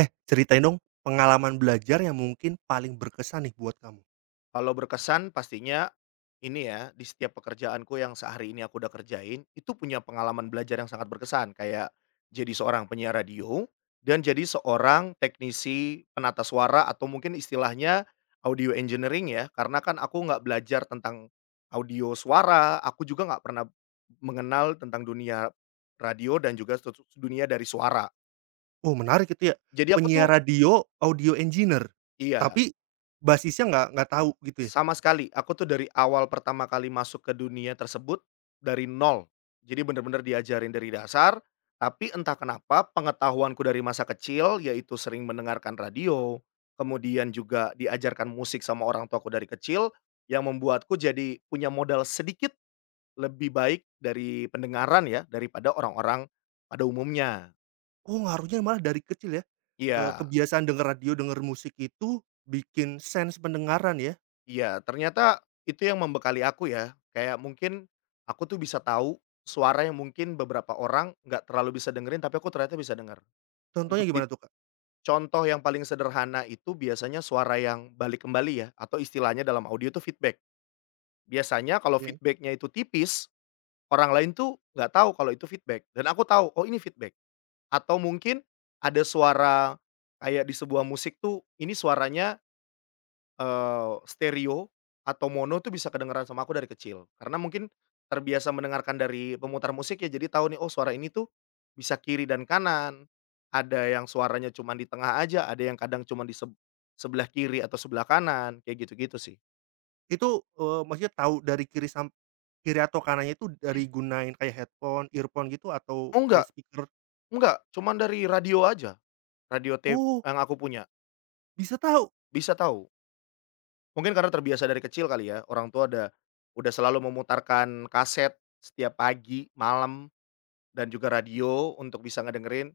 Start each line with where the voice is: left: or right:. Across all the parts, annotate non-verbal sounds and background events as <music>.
right: Eh, ceritain dong pengalaman belajar yang mungkin paling berkesan nih buat kamu.
left: Kalau berkesan pastinya ini ya, di setiap pekerjaanku yang sehari ini aku udah kerjain, itu punya pengalaman belajar yang sangat berkesan, kayak jadi seorang penyiar radio dan jadi seorang teknisi penata suara atau mungkin istilahnya audio engineering ya, karena kan aku nggak belajar tentang audio suara, aku juga nggak pernah mengenal tentang dunia radio dan juga dunia dari suara.
right: Oh, menarik itu ya,
left: Jadi aku tuh
right: penyiar radio, audio engineer,
left: Iya.
right: tapi basisnya nggak tahu gitu ya?
left: Sama sekali, aku tuh dari awal pertama kali masuk ke dunia tersebut, dari nol. Jadi bener-bener diajarin dari dasar, tapi entah kenapa pengetahuanku dari masa kecil, yaitu sering mendengarkan radio, kemudian juga diajarkan musik sama orang tuaku dari kecil, yang membuatku jadi punya modal sedikit lebih baik dari pendengaran ya, daripada orang-orang pada umumnya.
right: Oh, ngaruhnya malah dari kecil ya,
left: Iya.
right: kebiasaan denger radio, denger musik itu bikin sense pendengaran ya?
left: Iya, ternyata itu yang membekali aku ya, kayak mungkin aku tuh bisa tahu suara yang mungkin beberapa orang nggak terlalu bisa dengerin, tapi aku ternyata bisa denger.
right: Contohnya
left: Untuk di
right: gimana tuh, Kak?
left: contoh yang paling sederhana itu biasanya suara yang balik kembali ya, atau istilahnya dalam audio itu feedback. Biasanya kalau
right: Oke.
left: feedbacknya itu tipis, orang lain tuh nggak tahu kalau itu feedback, dan aku tahu, "Oh, ini feedback." Atau mungkin ada suara kayak di sebuah musik tuh, ini suaranya stereo atau mono tuh bisa kedengeran sama aku dari kecil, karena mungkin terbiasa mendengarkan dari pemutar musik ya, jadi tahu nih, oh suara ini tuh bisa kiri dan kanan, ada yang suaranya cuma di tengah aja, ada yang kadang cuma di sebelah kiri atau sebelah kanan, kayak gitu-gitu sih.
right: Itu, maksudnya tahu dari kiri atau kanannya itu dari gunain kayak headphone, earphone gitu atau
left: Oh,
right: kayak
left: enggak
right: speaker?
left: enggak, cuman dari radio aja, radio tape
right: Oh,
left: yang aku punya,
right: bisa tahu?
left: bisa tahu. Mungkin karena terbiasa dari kecil kali ya, orang tua ada udah selalu memutarkan kaset setiap pagi, malam. Dan juga radio untuk bisa ngedengerin,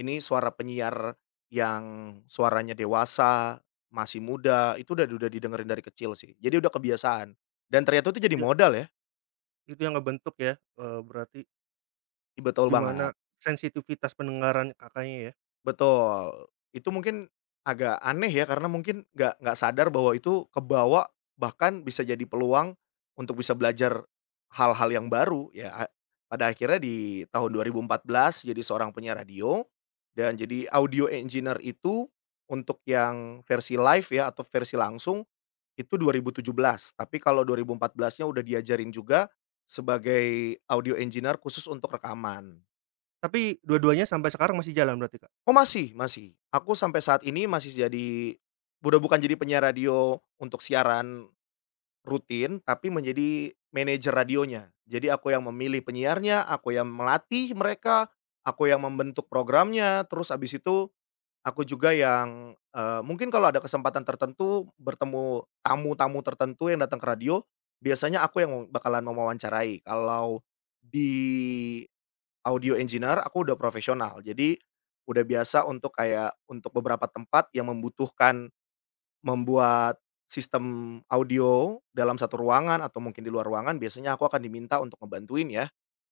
left: ini suara penyiar yang suaranya dewasa, masih muda, itu udah didengerin dari kecil sih. Jadi udah kebiasaan, dan ternyata itu jadi
right: Ya,
left: modal ya.
right: itu yang ngebentuk ya, berarti
left: Ih, betul
right: gimana
left: banget.
right: sensitivitas pendengaran Kakaknya ya.
left: Betul, itu mungkin agak aneh ya karena mungkin nggak sadar bahwa itu kebawa, bahkan bisa jadi peluang untuk bisa belajar hal-hal yang baru ya, pada akhirnya di tahun 2014 jadi seorang penyiar radio dan jadi audio engineer itu untuk yang versi live ya, atau versi langsung itu 2017. Tapi kalau 2014-nya udah diajarin juga sebagai audio engineer khusus untuk rekaman.
right: Tapi dua-duanya sampai sekarang masih jalan berarti, Kak?
left: Oh, masih, masih. Aku sampai saat ini masih jadi udah bukan jadi penyiar radio untuk siaran rutin, tapi menjadi manajer radionya. Jadi aku yang memilih penyiarnya, aku yang melatih mereka, aku yang membentuk programnya, terus abis itu aku juga yang, mungkin kalau ada kesempatan tertentu bertemu tamu-tamu tertentu yang datang ke radio, biasanya aku yang bakalan mewawancarai. Kalau di Audio engineer aku udah profesional. Jadi, udah biasa untuk beberapa tempat yang membutuhkan membuat sistem audio dalam satu ruangan atau mungkin di luar ruangan, biasanya aku akan diminta untuk ngebantuin ya.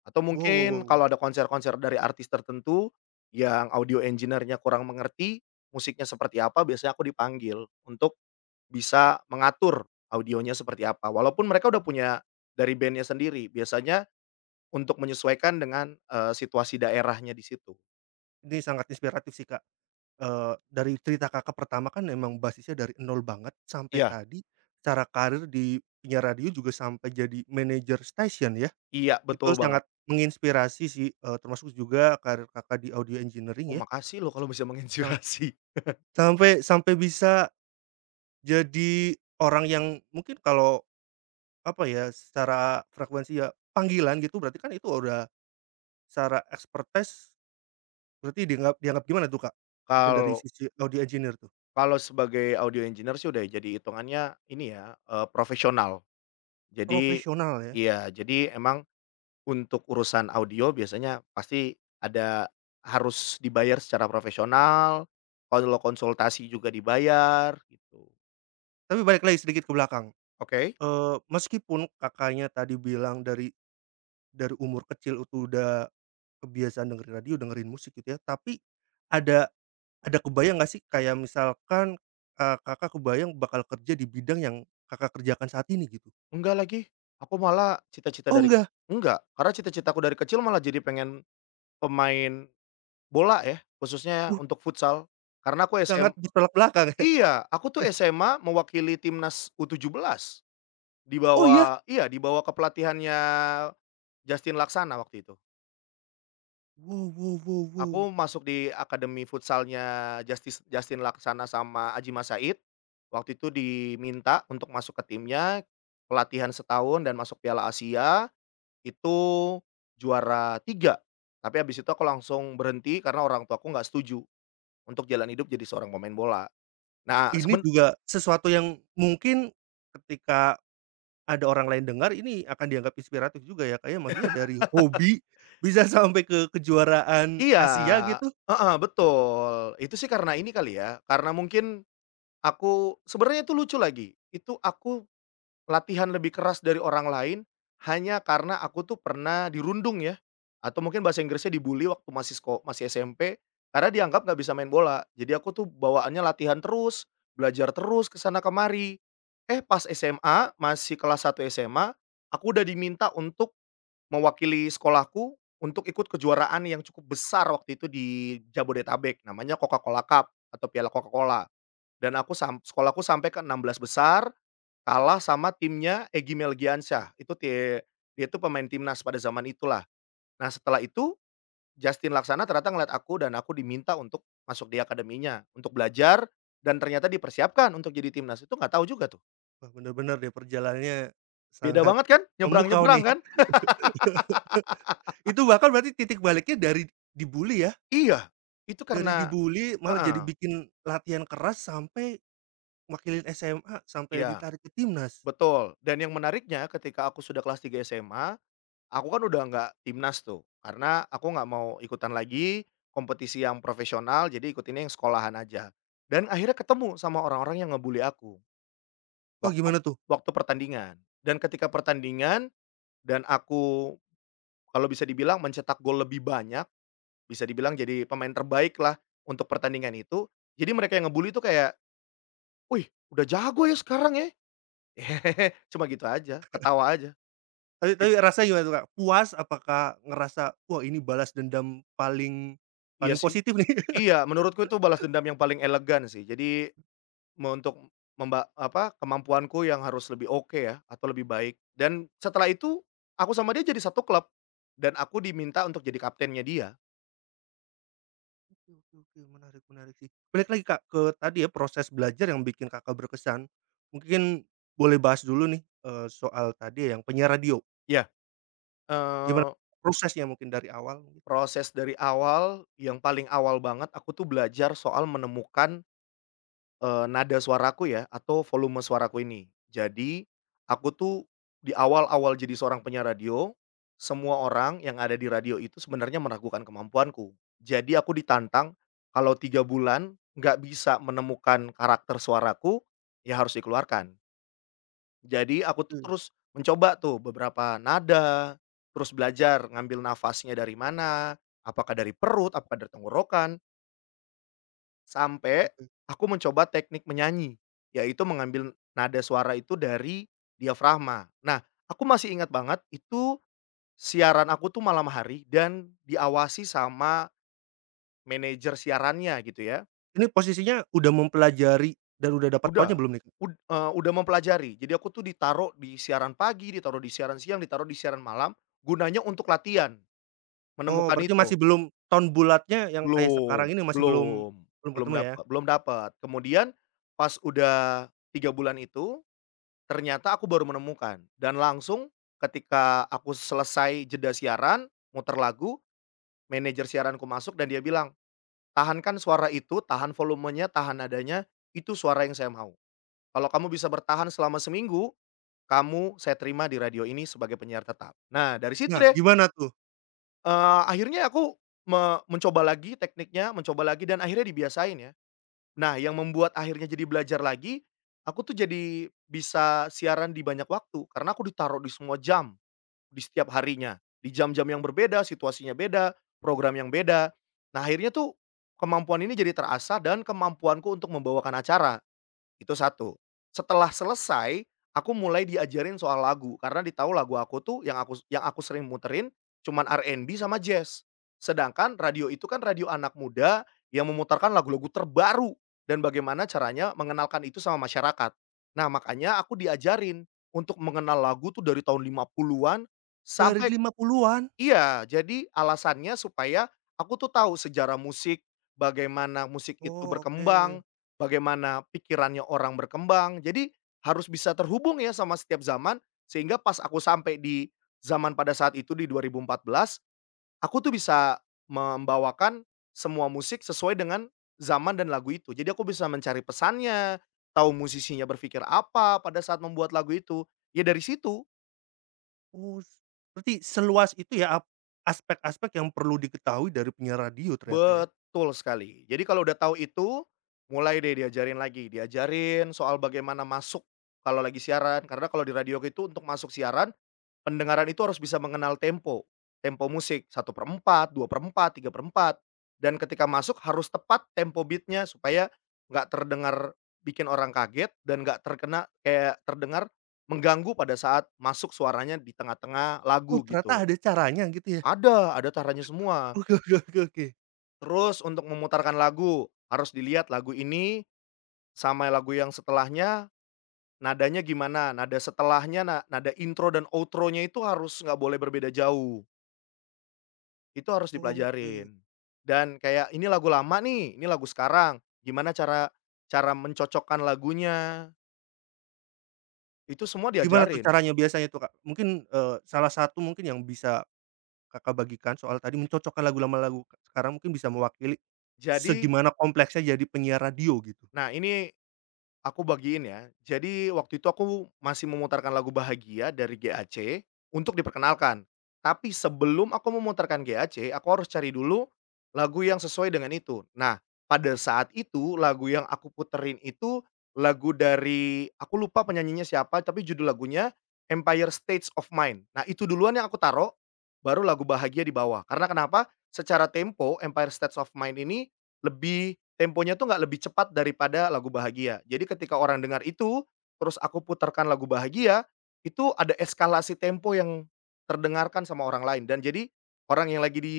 left: Atau
right: Wow wow wow
left: mungkin
right: wow,
left: kalau ada konser-konser dari artis tertentu yang audio engineer-nya kurang mengerti musiknya seperti apa, biasanya aku dipanggil untuk bisa mengatur audionya seperti apa. Walaupun mereka udah punya dari bandnya sendiri, biasanya untuk menyesuaikan dengan, situasi daerahnya di situ.
right: ini sangat inspiratif sih, Kak. Dari cerita Kakak pertama kan emang basisnya dari nol banget sampai
left: Iya.
right: tadi cara karir di penyiar radio juga sampai jadi manajer stasiun ya.
left: Iya, betul
right: Itu
left: banget.
right: sangat menginspirasi sih, termasuk juga karir Kakak di audio
left: Oh,
right: engineering ya.
left: makasih loh kalau bisa <laughs>
right: Sam
left: menginspirasi.
right: sampai sampai bisa jadi orang yang mungkin kalau apa ya, secara frekuensi ya panggilan gitu berarti kan itu udah secara expertise berarti dianggap dianggap gimana tuh, Kak? Mungkin dari
left: Kalau
right: sisi audio engineer tuh?
left: kalau sebagai audio engineer sih udah jadi hitungannya ini ya, profesional. Jadi
right: Profesional ya.
left: iya, jadi emang untuk urusan audio biasanya pasti ada harus dibayar secara profesional, kalau konsultasi juga dibayar, gitu.
right: Tapi balik lagi sedikit ke belakang,
left: Oke,
right: meskipun Kakaknya tadi bilang dari umur kecil itu udah kebiasaan dengerin radio, dengerin musik gitu ya, tapi ada ada kebayang nggak sih kayak misalkan, Kakak kebayang bakal kerja di bidang yang Kakak kerjakan saat ini gitu?
left: enggak lagi, aku malah cita-cita
right: Oh
left: dari
right: enggak?
left: enggak, karena cita-citaku dari kecil malah jadi pengen pemain bola ya, khususnya
right: Uh,
left: untuk futsal. Karena aku
right: sangat
left: SM
right: bertolak belakang ya?
left: Iya, aku tuh
right: <laughs>
left: SMA mewakili timnas U17,
right: Oh iya.
left: dibawa, iya, dibawa ke pelatihannya Justin Laksana waktu itu.
right: Wow wow wow wow.
left: Aku masuk di akademi futsalnya Justin Laksana sama Aji Mas Said. Waktu itu diminta untuk masuk ke timnya, pelatihan setahun dan masuk Piala Asia, itu juara 3. Tapi habis itu aku langsung berhenti karena orang tuaku nggak setuju. Untuk jalan hidup jadi seorang pemain bola. Nah,
right: Ini
left: seben
right: juga sesuatu yang mungkin ketika ada orang lain dengar ini akan dianggap inspiratif juga ya, Kak, ya? Maksudnya dari hobi bisa <laughs> sampai ke kejuaraan
left: Iya,
right: Asia gitu.
left: heeh, betul. Itu sih karena ini kali ya, karena mungkin aku sebenarnya itu lucu lagi, itu aku latihan lebih keras dari orang lain hanya karena aku tuh pernah dirundung ya, atau mungkin bahasa Inggrisnya dibully waktu masih SMP, karena dianggap nggak bisa main bola. Jadi aku tuh bawaannya latihan terus, belajar terus ke sana kemari. Eh, pas SMA, masih kelas satu SMA, aku udah diminta untuk mewakili sekolahku untuk ikut kejuaraan yang cukup besar waktu itu di Jabodetabek, namanya Coca-Cola Cup atau Piala Coca-Cola, dan aku sam sekolahku sampai ke 16 besar, kalah sama timnya Egy Melgiansyah, itu ti dia itu pemain timnas pada zaman itulah. Nah, setelah itu Justin Laksana ternyata ngeliat aku dan aku diminta untuk masuk di akademinya, untuk belajar dan ternyata dipersiapkan untuk jadi timnas, itu nggak tahu juga tuh.
right: Wah, bener-bener deh perjalanannya
left: Beda
right: sangat
left: banget kan?
right: memukau
left: Nyebrang-nyebrang
right: nih.
left: kan?
right: <laughs> Itu bahkan berarti titik baliknya dari dibully ya?
left: Iya, itu
right: Dari
left: karena,
right: dibully malah
left: heeh,
right: jadi bikin latihan keras sampai wakilin SMA, sampai
left: iya.
right: ditarik ke timnas.
left: Betul, dan yang menariknya ketika aku sudah kelas 3 SMA, aku kan udah nggak timnas tuh, karena aku nggak mau ikutan lagi kompetisi yang profesional, jadi ikutinnya yang sekolahan aja. Dan akhirnya ketemu sama orang-orang yang ngebully aku,
right: Oh
left: waktu
right: gimana tuh?
left: waktu pertandingan. Dan ketika pertandingan dan aku kalau bisa dibilang mencetak gol lebih banyak, bisa dibilang jadi pemain terbaik lah untuk pertandingan itu. Jadi mereka yang ngebully tuh kayak, "Wih, udah jago ya sekarang ya?" <laughs> Cuma gitu aja, ketawa aja.
right: Tapi
left: It
right: tapi rasanya gimana tuh, Kak? Puas? Apakah ngerasa, "Wah, ini balas dendam paling
left: iya
right: paling
left: sih.
right: positif nih?" <laughs>
left: Iya, menurutku itu balas dendam yang paling elegan sih. Jadi me untuk memba apa, kemampuanku yang harus lebih oke ya, atau lebih baik. Dan setelah itu, aku sama dia jadi satu klub, dan aku diminta untuk jadi kaptennya dia.
right: Oke oke oke, menarik menarik sih. Balik lagi, Kak, ke tadi ya, proses belajar yang bikin Kakak berkesan. Mungkin boleh bahas dulu nih, soal tadi ya, yang penyiar radio.
left: Ya,
right: Gimana
left: eee,
right: prosesnya mungkin dari awal mungkin?
left: proses dari awal, yang paling awal banget aku tuh belajar soal menemukan nada suaraku ya, atau volume suaraku ini. Jadi, aku tuh di awal-awal jadi seorang penyiar radio, semua orang yang ada di radio itu sebenarnya meragukan kemampuanku. Jadi aku ditantang kalau 3 bulan nggak bisa menemukan karakter suaraku, ya harus dikeluarkan. Jadi aku tuh
right: Oke
left: terus mencoba tuh beberapa nada, terus belajar ngambil nafasnya dari mana, apakah dari perut, apakah dari tenggorokan. Sampai
right: oke.
left: aku mencoba teknik menyanyi, yaitu mengambil nada suara itu dari diafragma. Nah, aku masih ingat banget itu siaran aku tuh malam hari dan diawasi sama manajer siarannya gitu ya.
right: Ini posisinya udah mempelajari dan udah dapat tonnya
left: Udah,
right: belum nih, Kak?
left: udah mempelajari. Jadi aku tuh ditaruh di siaran pagi, ditaruh di siaran siang, ditaruh di siaran malam, gunanya untuk latihan
right: Oh,
left: menemukan
right: berarti
left: itu.
right: masih belum ton bulatnya yang kayak
left: Belum,
right: sekarang ini masih belum
left: belum,
right: belum
left: belum
right: ketemu ya?
left: dapat belum dapat. Kemudian pas udah 3 bulan itu ternyata aku baru menemukan dan langsung ketika aku selesai jeda siaran, muter lagu, manajer siaranku masuk dan dia bilang, "Tahankan suara itu, tahan volumenya, tahan adanya, itu suara yang saya mau. Kalau kamu bisa bertahan selama seminggu, kamu saya terima di radio ini sebagai penyiar tetap." Nah, dari situ
right: Nah,
left: deh,
right: gimana tuh?
left: akhirnya aku mencoba lagi tekniknya, mencoba lagi dan akhirnya dibiasain ya. Nah, yang membuat akhirnya jadi belajar lagi, aku tuh jadi bisa siaran di banyak waktu karena aku ditaruh di semua jam. Di setiap harinya, di jam-jam yang berbeda, situasinya beda, program yang beda. Nah, akhirnya tuh kemampuan ini jadi terasa dan kemampuanku untuk membawakan acara. Itu satu. Setelah selesai, aku mulai diajarin soal lagu, karena di lagu aku tuh yang aku sering muterin cuman R&B sama jazz. Sedangkan radio itu kan radio anak muda yang memutarkan lagu-lagu terbaru dan bagaimana caranya mengenalkan itu sama masyarakat. Nah, makanya aku diajarin untuk mengenal lagu tuh dari tahun 50-an
right: Dari
left: sampai.
right: 50-an?
left: Iya, jadi alasannya supaya aku tuh tahu sejarah musik, bagaimana musik itu
right: Oh, oke.
left: berkembang, bagaimana pikirannya orang berkembang. Jadi harus bisa terhubung ya sama setiap zaman sehingga pas aku sampai di zaman pada saat itu di 2014, aku tuh bisa membawakan semua musik sesuai dengan zaman dan lagu itu. Jadi aku bisa mencari pesannya, tahu musisinya berpikir apa pada saat membuat lagu itu. Ya dari situ.
right: Oh, s berarti seluas itu ya aspek-aspek yang perlu diketahui dari penyiar radio ternyata ya?
left: Betul sekali. Jadi kalau udah tahu itu, mulai deh diajarin lagi, diajarin soal bagaimana masuk kalau lagi siaran, karena kalau di radio itu untuk masuk siaran, pendengaran itu harus bisa mengenal tempo, tempo musik 1/4, 2/4, 3/4 dan ketika masuk harus tepat tempo beatnya supaya nggak terdengar bikin orang kaget dan nggak terkena kayak terdengar mengganggu pada saat masuk suaranya di tengah-tengah
right: Oh,
left: lagu
right: ternyata
left: gitu.
right: ada caranya gitu ya?
left: Ada caranya semua.
right: Oke <laughs> oke oke oke.
left: Terus untuk memutarkan lagu, harus dilihat lagu ini sama lagu yang setelahnya nadanya gimana, nada setelahnya, nada intro dan outro-nya itu harus nggak boleh berbeda jauh, itu harus
right: Oke.
left: dipelajarin. Dan kayak ini lagu lama nih, ini lagu sekarang, gimana cara cara mencocokkan lagunya, itu semua
right: Gimana tuh
left: diajarin.
right: caranya biasanya tuh, Kak? Mungkin, salah satu mungkin yang bisa Kakak bagikan soal tadi mencocokkan lagu lama lagu sekarang mungkin bisa mewakili
left: Jadi
right: segimana kompleksnya jadi penyiar radio gitu.
left: nah ini Aku bagiin ya. Jadi waktu itu aku masih memutarkan lagu Bahagia dari GAC untuk diperkenalkan. Tapi sebelum aku memutarkan GAC, aku harus cari dulu lagu yang sesuai dengan itu. Nah, pada saat itu lagu yang aku puterin itu lagu dari aku lupa penyanyinya siapa, tapi judul lagunya Empire States of Mind. Nah, itu duluan yang aku taruh, baru lagu Bahagia di bawah. Karena kenapa? Secara tempo Empire States of Mind ini lebih Temponya tuh nggak lebih cepat daripada lagu Bahagia. Jadi ketika orang dengar itu, terus aku putarkan lagu Bahagia, itu ada eskalasi tempo yang terdengarkan sama orang lain dan jadi orang yang lagi di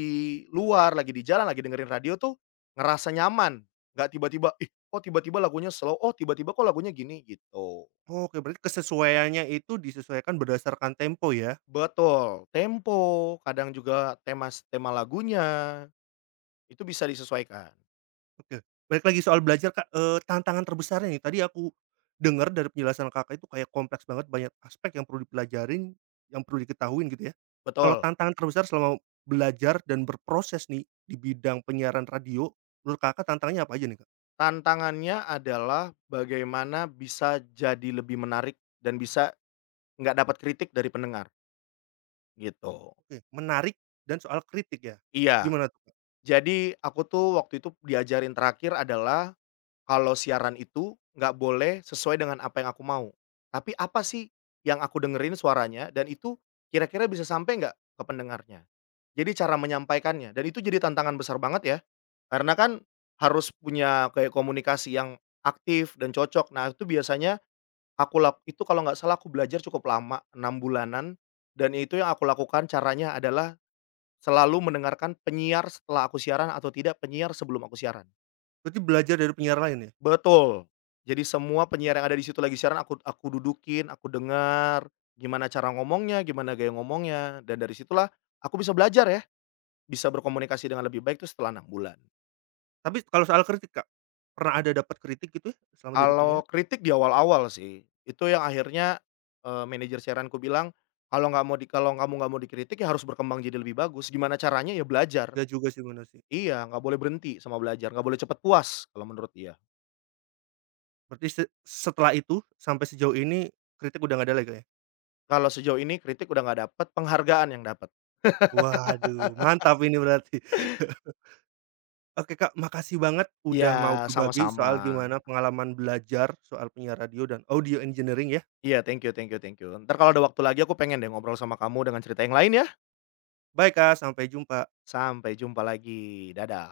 left: luar, lagi di jalan, lagi dengerin radio tuh ngerasa nyaman, nggak tiba-tiba, "Ih, kok tiba-tiba lagunya slow? Oh, tiba-tiba kok lagunya gini?" gitu.
right: Oke, berarti kesesuaiannya itu disesuaikan berdasarkan tempo ya?
left: Betul, tempo, kadang juga tema tema lagunya, itu bisa disesuaikan.
right: Oke, balik lagi soal belajar Kak, tantangan terbesarnya nih, tadi aku dengar dari penjelasan Kakak itu kayak kompleks banget, banyak aspek yang perlu dipelajarin, yang perlu diketahuin gitu ya. Kalau
left: Betul.
right: tantangan terbesar selama belajar dan berproses nih di bidang penyiaran radio, menurut Kakak tantangannya apa aja nih, Kak?
left: Tantangannya adalah bagaimana bisa jadi lebih menarik dan bisa nggak dapat kritik dari pendengar, gitu.
right: Oke, menarik dan soal kritik ya?
left: Iya,
right: Gimana tuh, Kak?
left: jadi aku tuh waktu itu diajarin terakhir adalah kalau siaran itu nggak boleh sesuai dengan apa yang aku mau. Tapi apa sih yang aku dengerin suaranya dan itu kira-kira bisa sampai nggak ke pendengarnya. Jadi cara menyampaikannya dan itu jadi tantangan besar banget ya, karena kan harus punya kayak komunikasi yang aktif dan cocok. Nah, itu biasanya Aku lak itu kalau nggak salah aku belajar cukup lama, 6 bulanan, dan itu yang aku lakukan caranya adalah selalu mendengarkan penyiar setelah aku siaran atau tidak penyiar sebelum aku siaran.
right: Berarti belajar dari penyiar lain ya?
left: Betul. Jadi semua penyiar yang
right: Mhm.
left: ada di situ lagi siaran aku dudukin, aku dengar, gimana cara ngomongnya, gimana gaya ngomongnya, dan dari situlah aku bisa belajar ya, bisa berkomunikasi dengan lebih baik itu setelah 6 bulan.
right: Tapi kalau soal kritik Kak, pernah ada dapat kritik gitu ya selama jadi penyiar?
left: Kalau kritik di awal-awal sih, itu yang akhirnya, manajer siaranku bilang, Kalau kamu nggak mau dikritik ya harus berkembang jadi lebih bagus, gimana caranya? Ya belajar."
right: Nggak juga sih bener sih.
left: Iya, nggak boleh berhenti sama belajar, nggak boleh cepet puas kalau menurut dia.
right: Berarti setelah itu sampai sejauh ini kritik udah nggak ada lagi, Kak, ya?
left: Kalau sejauh ini kritik udah nggak dapet, penghargaan yang dapat.
right: Waduh, mantap ini berarti. <laughs> Oke, Kak, makasih banget
left: Iya,
right: udah mau berbagi
left: sama-sama.
right: soal gimana pengalaman belajar soal penyiar radio dan audio engineering ya.
left: Iya, thank you, thank you, thank you. Ntar kalau ada waktu lagi aku pengen deh ngobrol sama kamu dengan cerita yang lain ya.
right: Bye, Kak, sampai jumpa.
left: Sampai jumpa lagi, dadah.